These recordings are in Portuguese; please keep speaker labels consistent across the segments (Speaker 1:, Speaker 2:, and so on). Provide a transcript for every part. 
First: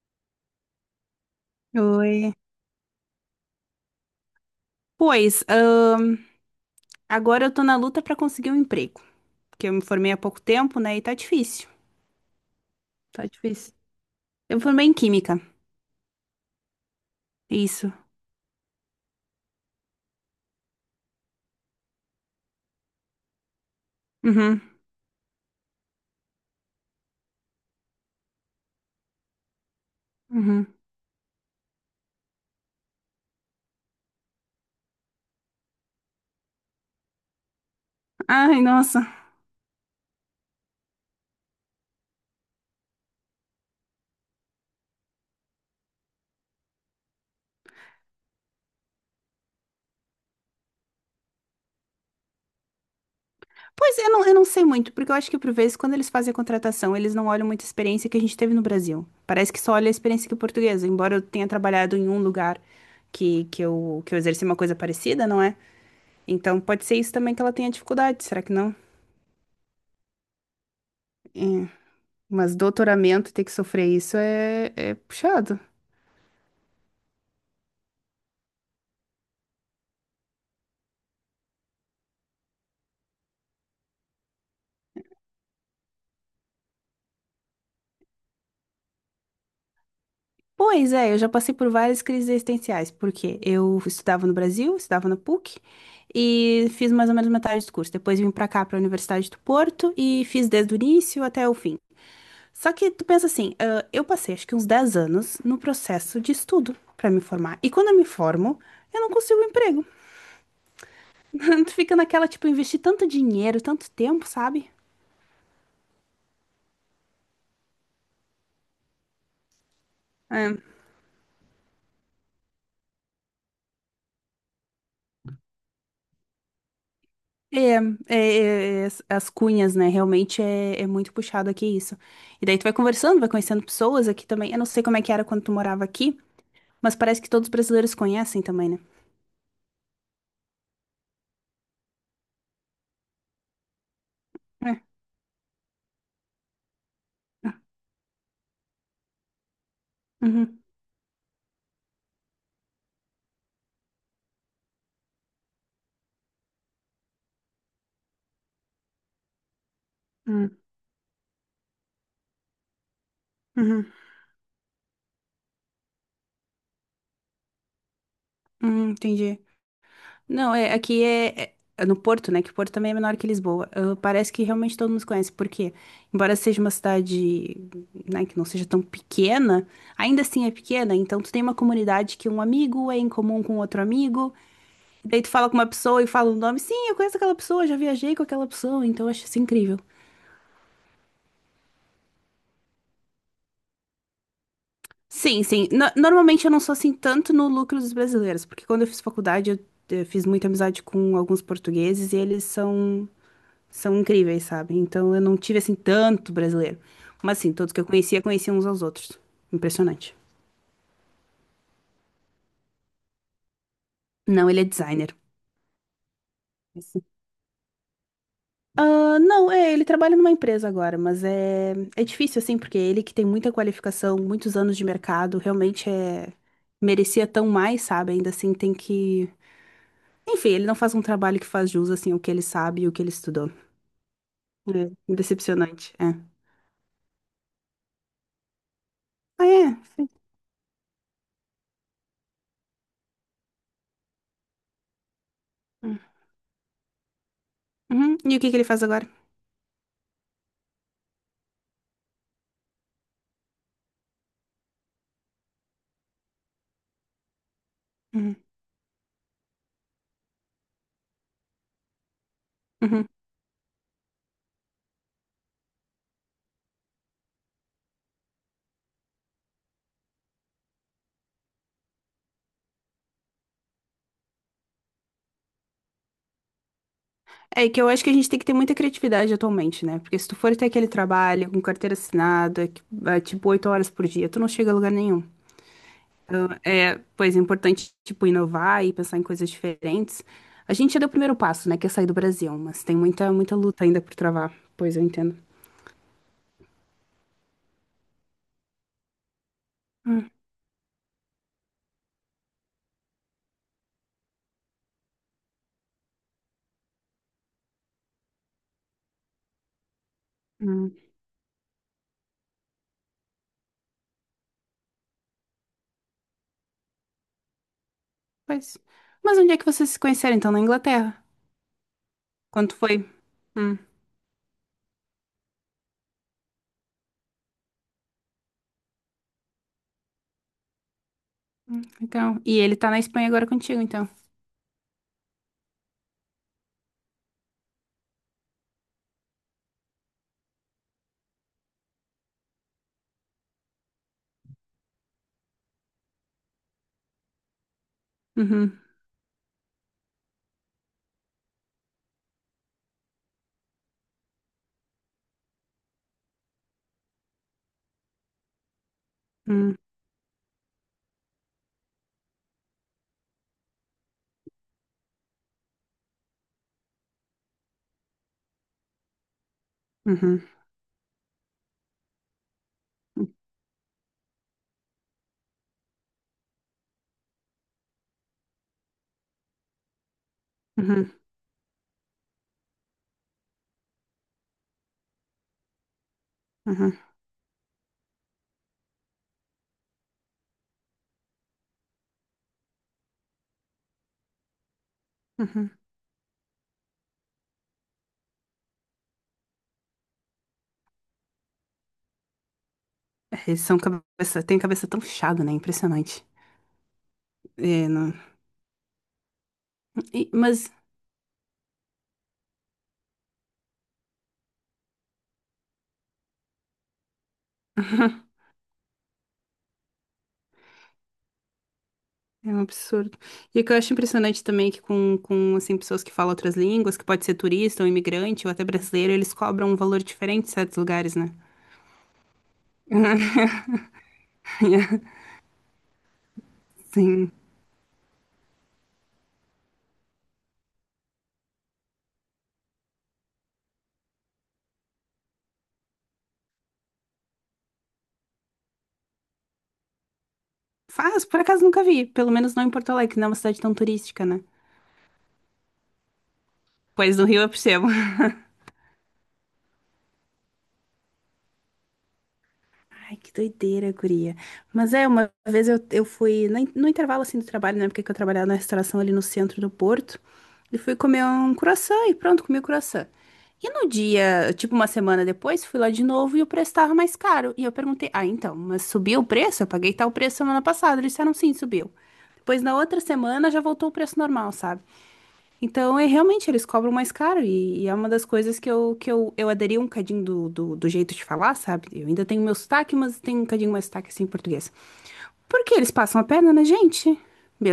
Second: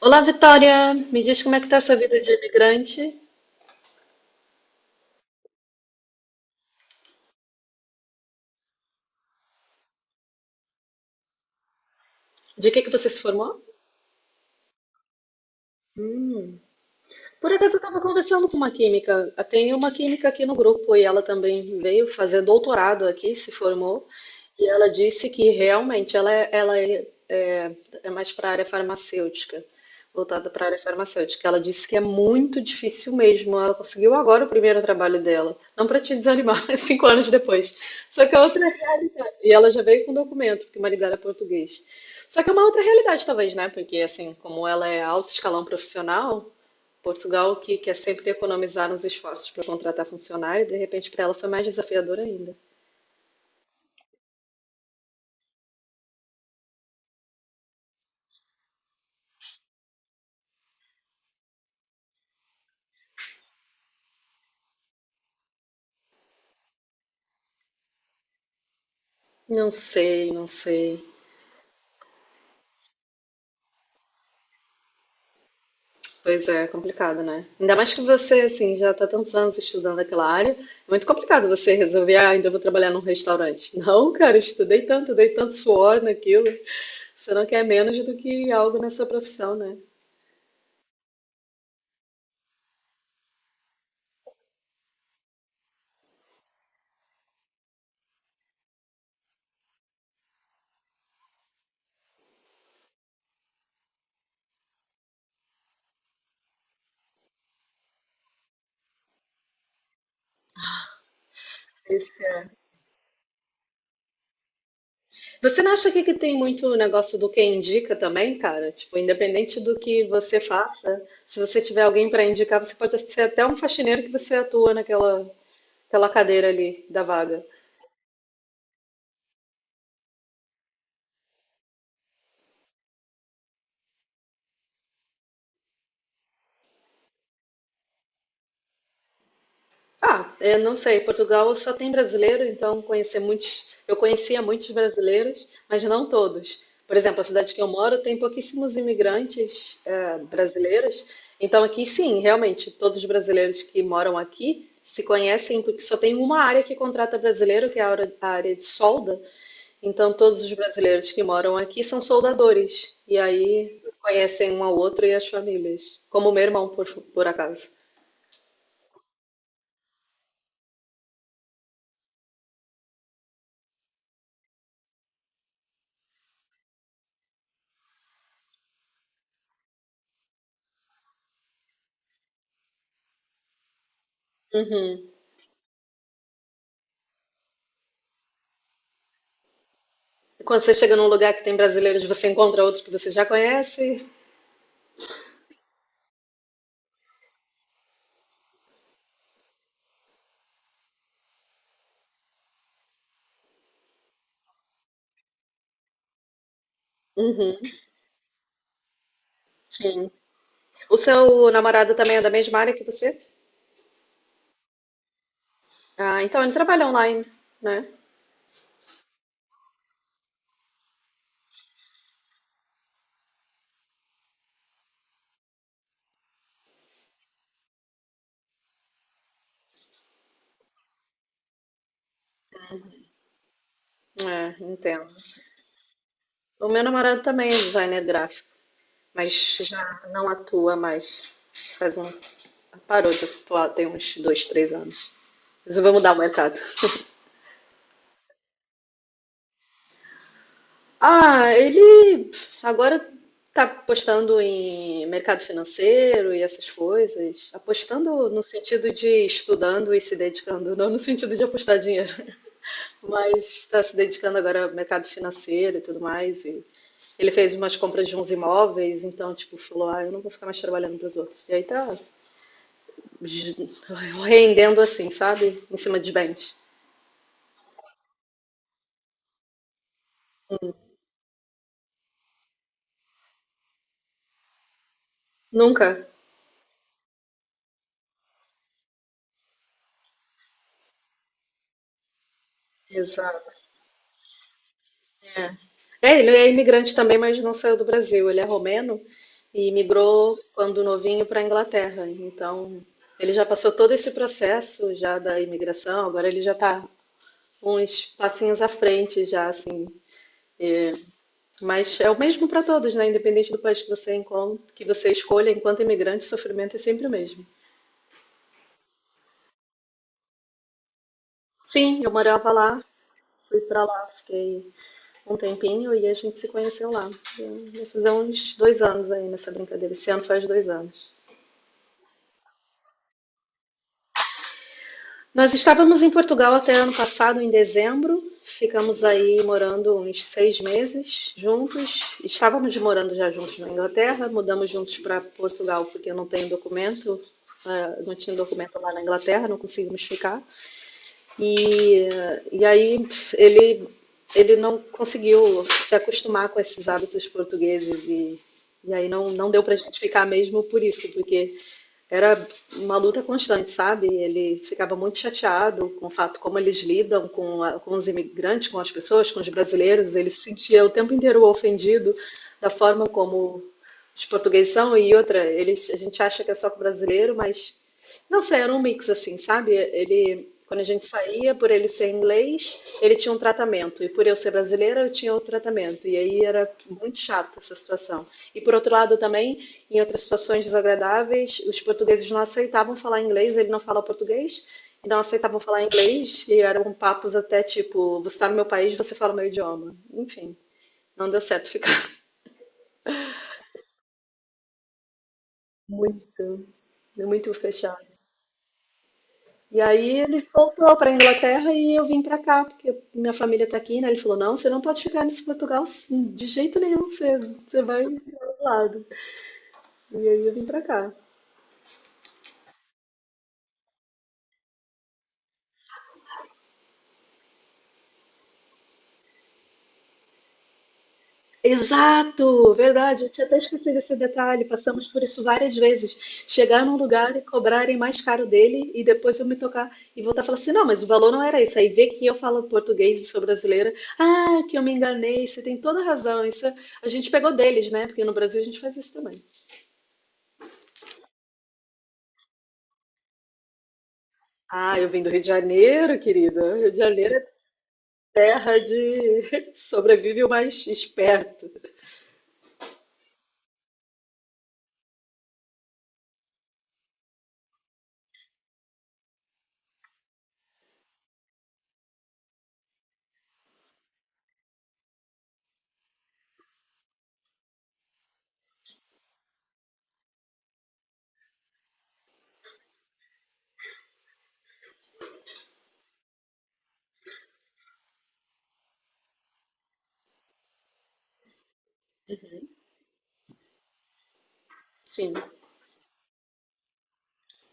Speaker 1: Olá, Vitória! Me diz como é que tá essa vida de
Speaker 2: Oi.
Speaker 1: imigrante?
Speaker 2: Pois, agora eu tô na luta pra conseguir um emprego, porque eu me formei há pouco tempo, né? E tá difícil.
Speaker 1: De que você se
Speaker 2: Tá
Speaker 1: formou?
Speaker 2: difícil. Eu me formei em química.
Speaker 1: Hum. Por acaso eu
Speaker 2: Isso.
Speaker 1: estava conversando com uma química. Tem uma química aqui no grupo e ela também veio fazer doutorado aqui, se formou,
Speaker 2: Uhum.
Speaker 1: e ela disse que realmente ela é mais para a área farmacêutica, voltada para
Speaker 2: Uhum.
Speaker 1: a área farmacêutica. Ela disse que é muito difícil mesmo. Ela conseguiu agora o primeiro trabalho dela. Não para te desanimar, mas 5 anos depois. Só que é
Speaker 2: Ai,
Speaker 1: outra
Speaker 2: nossa.
Speaker 1: realidade. E ela já veio com documento, porque o marido dela é português. Só que é uma outra realidade, talvez, né? Porque, assim, como ela é alto escalão profissional, Portugal, que quer sempre economizar nos esforços para contratar funcionário, de repente para ela foi mais desafiador ainda.
Speaker 2: Pois eu não sei muito, porque eu acho que por vezes quando eles fazem a contratação, eles não olham muito a experiência que a gente teve no Brasil. Parece que só olha a experiência aqui portuguesa, embora eu tenha trabalhado em um lugar que eu exerci uma coisa parecida, não é? Então pode ser isso também que ela tenha dificuldade, será que não?
Speaker 1: Não sei, não sei.
Speaker 2: É. Mas doutoramento ter que sofrer isso é puxado.
Speaker 1: Pois é, é complicado, né? Ainda mais que você, assim, já está tantos anos estudando aquela área, é muito complicado você resolver, ah, ainda vou trabalhar num restaurante. Não, cara, eu estudei tanto, dei tanto suor naquilo. Você não quer menos do que algo na sua profissão, né?
Speaker 2: Pois é, eu já passei por várias crises existenciais, porque eu estudava no Brasil, estudava na PUC, e fiz mais ou menos metade do curso. Depois vim pra cá, pra Universidade do Porto, e fiz desde o início até o fim. Só que tu pensa assim, ah, eu passei acho que uns 10 anos no processo de estudo pra me formar. E quando eu me formo, eu não consigo um emprego. Tu fica
Speaker 1: Esse
Speaker 2: naquela, tipo, investir tanto dinheiro, tanto tempo, sabe?
Speaker 1: Você não acha que tem muito o negócio do quem indica também, cara? Tipo, independente do que você faça, se você tiver alguém para indicar, você pode ser até um faxineiro que você atua naquela, aquela cadeira ali da vaga.
Speaker 2: É, é, é, as cunhas, né? Realmente é muito puxado aqui isso. E daí tu vai conversando, vai conhecendo pessoas aqui também. Eu não sei como é que era quando tu morava aqui, mas parece que todos os brasileiros conhecem também, né?
Speaker 1: Ah, eu não sei. Portugal só tem brasileiro, então conhecer muitos, eu conhecia muitos
Speaker 2: É.
Speaker 1: brasileiros, mas não todos. Por exemplo, a cidade que eu moro tem pouquíssimos imigrantes
Speaker 2: Uhum,
Speaker 1: brasileiros. Então aqui sim, realmente, todos os brasileiros que moram aqui se conhecem, porque só tem uma área que contrata brasileiro, que é a área de solda. Então todos os
Speaker 2: uhum,
Speaker 1: brasileiros que moram aqui são soldadores. E aí
Speaker 2: uhum,
Speaker 1: conhecem um ao outro e as famílias. Como o meu irmão, por acaso.
Speaker 2: uhum, entendi. Não, é, aqui é no Porto, né? Que o Porto também é menor que Lisboa. Ah, parece que realmente todo mundo se conhece, porque, embora seja uma cidade, né, que não seja tão pequena, ainda assim é pequena, então tu tem uma comunidade que um amigo é em comum com outro amigo.
Speaker 1: Uhum.
Speaker 2: Daí tu fala com uma pessoa e fala o nome. Sim, eu conheço aquela pessoa, já viajei com aquela pessoa, então eu acho isso incrível.
Speaker 1: Quando você chega num lugar que tem brasileiros, você encontra outro que você já conhece.
Speaker 2: Sim, sim. Normalmente eu não sou assim tanto no lucro dos brasileiros, porque quando eu fiz faculdade fiz muita amizade com alguns portugueses e eles são incríveis, sabe? Então eu não tive assim tanto brasileiro. Mas assim,
Speaker 1: Uhum.
Speaker 2: todos que eu conhecia, conheciam uns aos outros. Impressionante.
Speaker 1: O seu namorado também é da mesma área que você?
Speaker 2: Não, ele é designer.
Speaker 1: Ah, então ele trabalha online, né?
Speaker 2: Ah, não, é, ele trabalha numa empresa agora, mas é difícil, assim, porque ele que tem muita qualificação, muitos anos de mercado, realmente é, merecia tão mais, sabe? Ainda assim, tem que. Enfim, ele não faz um trabalho que faz jus, assim, o que ele sabe e o que ele estudou.
Speaker 1: É,
Speaker 2: É,
Speaker 1: entendo.
Speaker 2: decepcionante, é.
Speaker 1: O meu namorado também é designer gráfico,
Speaker 2: Ah,
Speaker 1: mas
Speaker 2: é?
Speaker 1: já
Speaker 2: Sim.
Speaker 1: não atua mais. Faz um. Parou de atuar tem uns dois, três anos. Resolveu
Speaker 2: Hum.
Speaker 1: mudar o mercado.
Speaker 2: Uhum. E o que que ele faz agora?
Speaker 1: Ah, ele agora está apostando em mercado financeiro e essas coisas. Apostando
Speaker 2: Uhum.
Speaker 1: no sentido de estudando e se dedicando, não no sentido de apostar dinheiro,
Speaker 2: Uhum.
Speaker 1: mas está se dedicando agora ao mercado financeiro e tudo mais. E ele fez umas compras de uns imóveis, então, tipo, falou: Ah, eu não vou ficar mais trabalhando para os outros. E aí tá j- rendendo assim, sabe? Em cima de bens.
Speaker 2: É que eu acho que a gente tem que ter muita criatividade atualmente, né? Porque se tu for ter aquele trabalho com carteira assinada, é, tipo, 8 horas por dia, tu não chega a lugar nenhum.
Speaker 1: Nunca.
Speaker 2: Então, é, pois é importante, tipo, inovar e pensar em coisas diferentes. A gente já deu o primeiro passo, né, que é sair do Brasil, mas tem muita,
Speaker 1: Exato.
Speaker 2: muita luta ainda por travar. Pois eu entendo.
Speaker 1: É, É, ele é imigrante também, mas não saiu do Brasil. Ele é romeno e
Speaker 2: Hum,
Speaker 1: migrou quando novinho para a Inglaterra. Então, ele já passou todo esse processo já da imigração, agora ele já está uns passinhos à frente já, assim.
Speaker 2: hum,
Speaker 1: Mas é o mesmo para todos, né? Independente do país que você encontra, que você escolha, enquanto imigrante, o sofrimento é sempre o mesmo.
Speaker 2: pois. Mas onde é que vocês se conheceram, então? Na Inglaterra?
Speaker 1: Sim, eu morava
Speaker 2: Quando
Speaker 1: lá,
Speaker 2: foi?
Speaker 1: fui
Speaker 2: Hum,
Speaker 1: para lá, fiquei um tempinho e a gente se conheceu lá. E vai fazer uns 2 anos aí nessa brincadeira. Esse ano faz 2 anos.
Speaker 2: então. E ele tá na Espanha agora contigo, então.
Speaker 1: Nós estávamos em Portugal até ano passado, em dezembro. Ficamos aí morando uns 6 meses juntos. Estávamos morando já juntos na Inglaterra, mudamos juntos para Portugal porque eu não tenho documento, não tinha documento
Speaker 2: Uhum,
Speaker 1: lá na Inglaterra, não conseguimos ficar. E aí ele, ele não conseguiu se acostumar com esses hábitos portugueses e aí não, não deu para a
Speaker 2: uhum,
Speaker 1: gente ficar mesmo por isso, porque era uma luta constante, sabe? Ele ficava muito chateado com o fato como eles lidam com os imigrantes, com as pessoas, com os brasileiros. Ele
Speaker 2: uhum,
Speaker 1: se sentia o tempo inteiro ofendido da forma como os portugueses são e outra, eles, a gente acha que é só com o brasileiro, mas não sei, era um mix assim, sabe? Ele, quando a gente
Speaker 2: uhum,
Speaker 1: saía, por ele ser inglês, ele tinha um tratamento, e por eu ser brasileira, eu tinha outro tratamento. E aí era
Speaker 2: uhum,
Speaker 1: muito chato essa situação. E por outro lado também, em outras situações desagradáveis, os portugueses não aceitavam falar inglês, ele não fala português, e não aceitavam
Speaker 2: uhum.
Speaker 1: falar inglês, e eram papos até tipo, você está no meu país, você fala o meu idioma. Enfim, não deu certo ficar.
Speaker 2: É, eles são cabeça, tem cabeça tão fechada, né? Impressionante.
Speaker 1: Muito, muito
Speaker 2: É,
Speaker 1: fechado. E aí ele
Speaker 2: mas
Speaker 1: voltou para Inglaterra e eu vim para cá, porque minha família está aqui, né? Ele falou: "Não, você não pode ficar nesse Portugal assim, de jeito nenhum, você vai para outro lado". E aí eu vim para cá.
Speaker 2: é um absurdo. E o que eu acho impressionante também é que com assim, pessoas que falam outras línguas, que pode ser turista ou imigrante ou até brasileiro, eles cobram um valor diferente em certos lugares, né?
Speaker 1: Exato, verdade. Eu tinha até esquecido esse detalhe. Passamos por isso várias vezes. Chegar num
Speaker 2: Sim.
Speaker 1: lugar e
Speaker 2: Assim,
Speaker 1: cobrarem mais caro dele e depois eu me tocar e voltar a falar assim: não, mas o valor não era isso. Aí vê que eu falo português e sou brasileira. Ah, que eu me enganei. Você tem toda razão. Isso a gente pegou deles, né? Porque no Brasil a gente faz isso também.
Speaker 2: faz, por acaso nunca vi, pelo menos não em Porto Alegre, que não é uma cidade tão turística, né?
Speaker 1: Ah, eu vim do Rio de Janeiro, querida. Rio de
Speaker 2: Pois no
Speaker 1: Janeiro
Speaker 2: Rio
Speaker 1: é
Speaker 2: eu percebo.
Speaker 1: terra de sobrevive o mais esperto.
Speaker 2: Ai, que doideira, guria. Mas é, uma vez eu fui na no intervalo assim do trabalho, na época que eu trabalhava na restauração ali no centro do Porto, e fui comer um croissant e pronto, comi o croissant. E no dia, tipo uma semana depois, fui lá de novo e o preço estava mais caro. E eu perguntei, ah, então, mas subiu o preço? Eu paguei tal preço semana passada. Eles disseram, sim, subiu. Depois, na outra semana, já voltou o preço normal, sabe? Então, é realmente, eles cobram mais caro e é uma das coisas que eu aderi um cadinho do jeito de falar, sabe? Eu ainda tenho meu sotaque, mas tenho um cadinho mais sotaque assim em português.
Speaker 1: Sim,
Speaker 2: Porque eles passam a perna na gente,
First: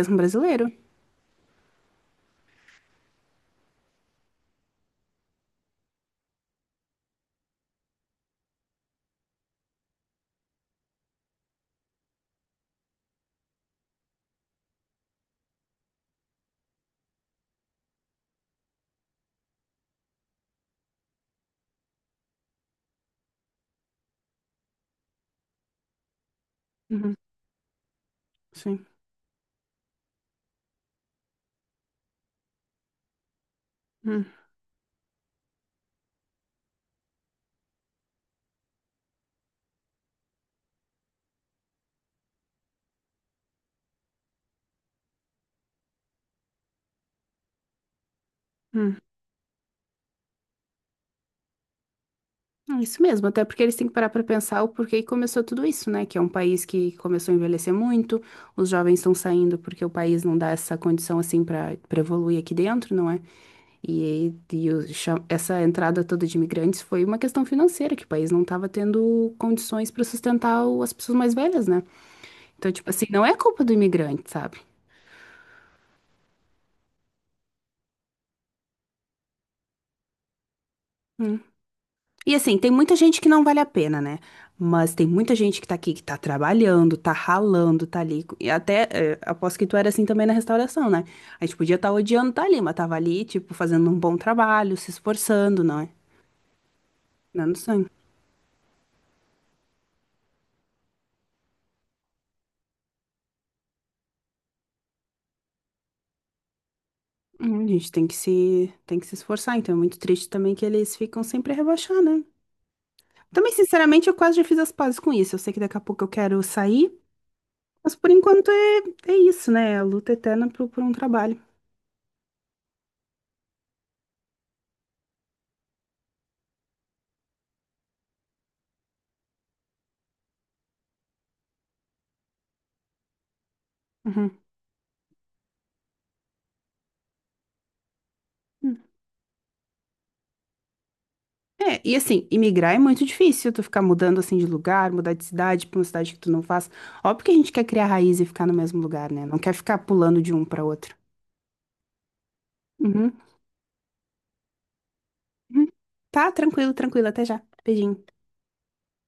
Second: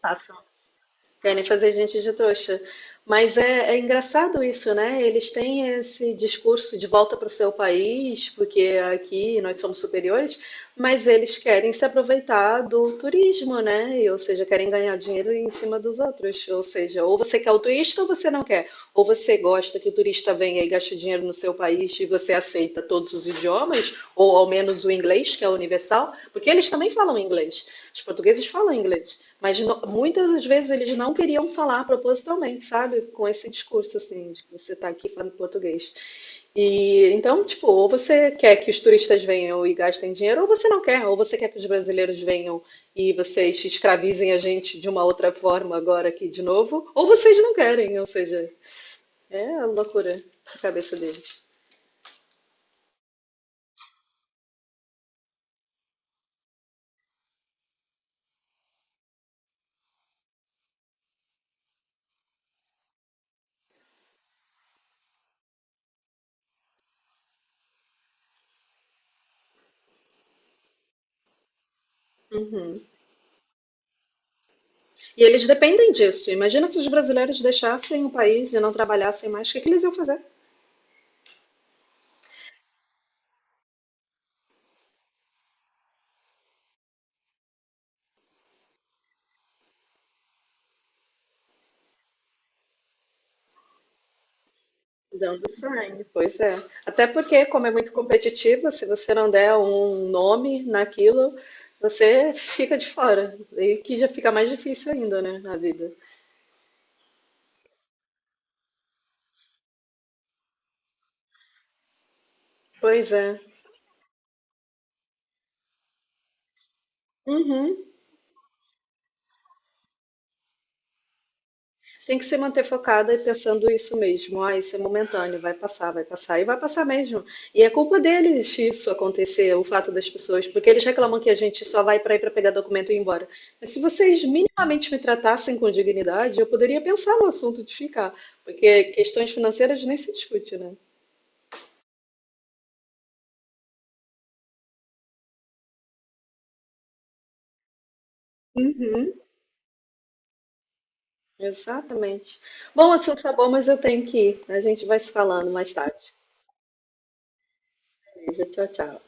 Speaker 1: tá.
Speaker 2: brasileiro.
Speaker 1: Querem fazer gente de trouxa. Mas é engraçado isso, né? Eles têm esse discurso de volta para o seu país, porque aqui nós somos superiores, mas eles querem se aproveitar do turismo, né? Ou seja, querem ganhar dinheiro em cima dos outros. Ou seja, ou você quer o turista ou você não quer. Ou você gosta que o turista venha e gaste dinheiro no seu país e você aceita todos os idiomas, ou ao menos o inglês, que é universal, porque eles também
Speaker 2: Uhum,
Speaker 1: falam inglês. Os portugueses falam
Speaker 2: sim.
Speaker 1: inglês. Mas muitas das vezes eles não queriam falar propositalmente, sabe? Com esse discurso,
Speaker 2: Hum,
Speaker 1: assim, de que você tá aqui falando português. E então, tipo, ou você quer que os turistas venham e gastem dinheiro, ou você não quer, ou você quer que os brasileiros venham e vocês escravizem a gente de uma outra forma agora aqui de novo, ou vocês não querem, ou seja,
Speaker 2: hum.
Speaker 1: é a loucura da cabeça deles.
Speaker 2: É. Isso mesmo, até porque eles têm que parar pra pensar o porquê que começou tudo isso, né? Que é um país que começou a envelhecer muito, os jovens estão saindo porque o país não dá essa condição assim pra para evoluir aqui dentro, não é? E, aí, essa entrada toda de imigrantes foi uma questão financeira, que o país não estava tendo condições para sustentar as pessoas mais velhas, né? Então,
Speaker 1: Uhum.
Speaker 2: tipo assim, não é culpa do imigrante, sabe?
Speaker 1: E eles dependem disso. Imagina se os brasileiros deixassem o país e não trabalhassem mais, o que que eles iam fazer?
Speaker 2: Hum. E assim, tem muita gente que não vale a pena, né? Mas tem muita gente que tá aqui, que tá trabalhando, tá ralando, tá ali. E até, aposto que tu era assim também na restauração, né? A gente podia estar odiando tá ali, mas tava ali, tipo, fazendo um bom trabalho, se
Speaker 1: Dando
Speaker 2: esforçando, não é?
Speaker 1: sign, pois é. Até porque,
Speaker 2: Não,
Speaker 1: como é
Speaker 2: não.
Speaker 1: muito competitiva, se você não der um nome naquilo, você fica de fora. E que já fica mais difícil ainda, né, na vida.
Speaker 2: Hum. A gente tem que se esforçar, então é muito triste também que eles ficam sempre a rebaixar, né?
Speaker 1: Pois é.
Speaker 2: Também, sinceramente, eu quase já fiz as pazes com isso. Eu sei que daqui a pouco eu quero sair,
Speaker 1: Uhum.
Speaker 2: mas por enquanto é isso, né? É. A luta eterna por um trabalho.
Speaker 1: Tem que se manter focada e pensando isso mesmo. Ah, isso é momentâneo, vai passar, vai passar. E vai passar mesmo. E é culpa deles isso acontecer, o fato das pessoas, porque eles reclamam que a gente só vai para ir para pegar documento e ir embora. Mas se vocês
Speaker 2: Uhum.
Speaker 1: minimamente me tratassem com dignidade, eu poderia pensar no assunto de ficar,
Speaker 2: Hum.
Speaker 1: porque questões financeiras nem se discute, né?
Speaker 2: É, e assim, imigrar é muito difícil, tu ficar mudando assim de lugar, mudar de cidade pra uma cidade que tu não faz. Óbvio que a gente quer criar raiz e ficar no mesmo lugar,
Speaker 1: Uhum,
Speaker 2: né? Não quer ficar pulando de um pra outro.
Speaker 1: exatamente. Bom, o
Speaker 2: Uhum.
Speaker 1: assunto tá bom, mas eu tenho que ir. A gente vai se falando
Speaker 2: Uhum.
Speaker 1: mais tarde.
Speaker 2: Tá, tranquilo, tranquilo, até já. Beijinho.
Speaker 1: Beleza, tchau, tchau.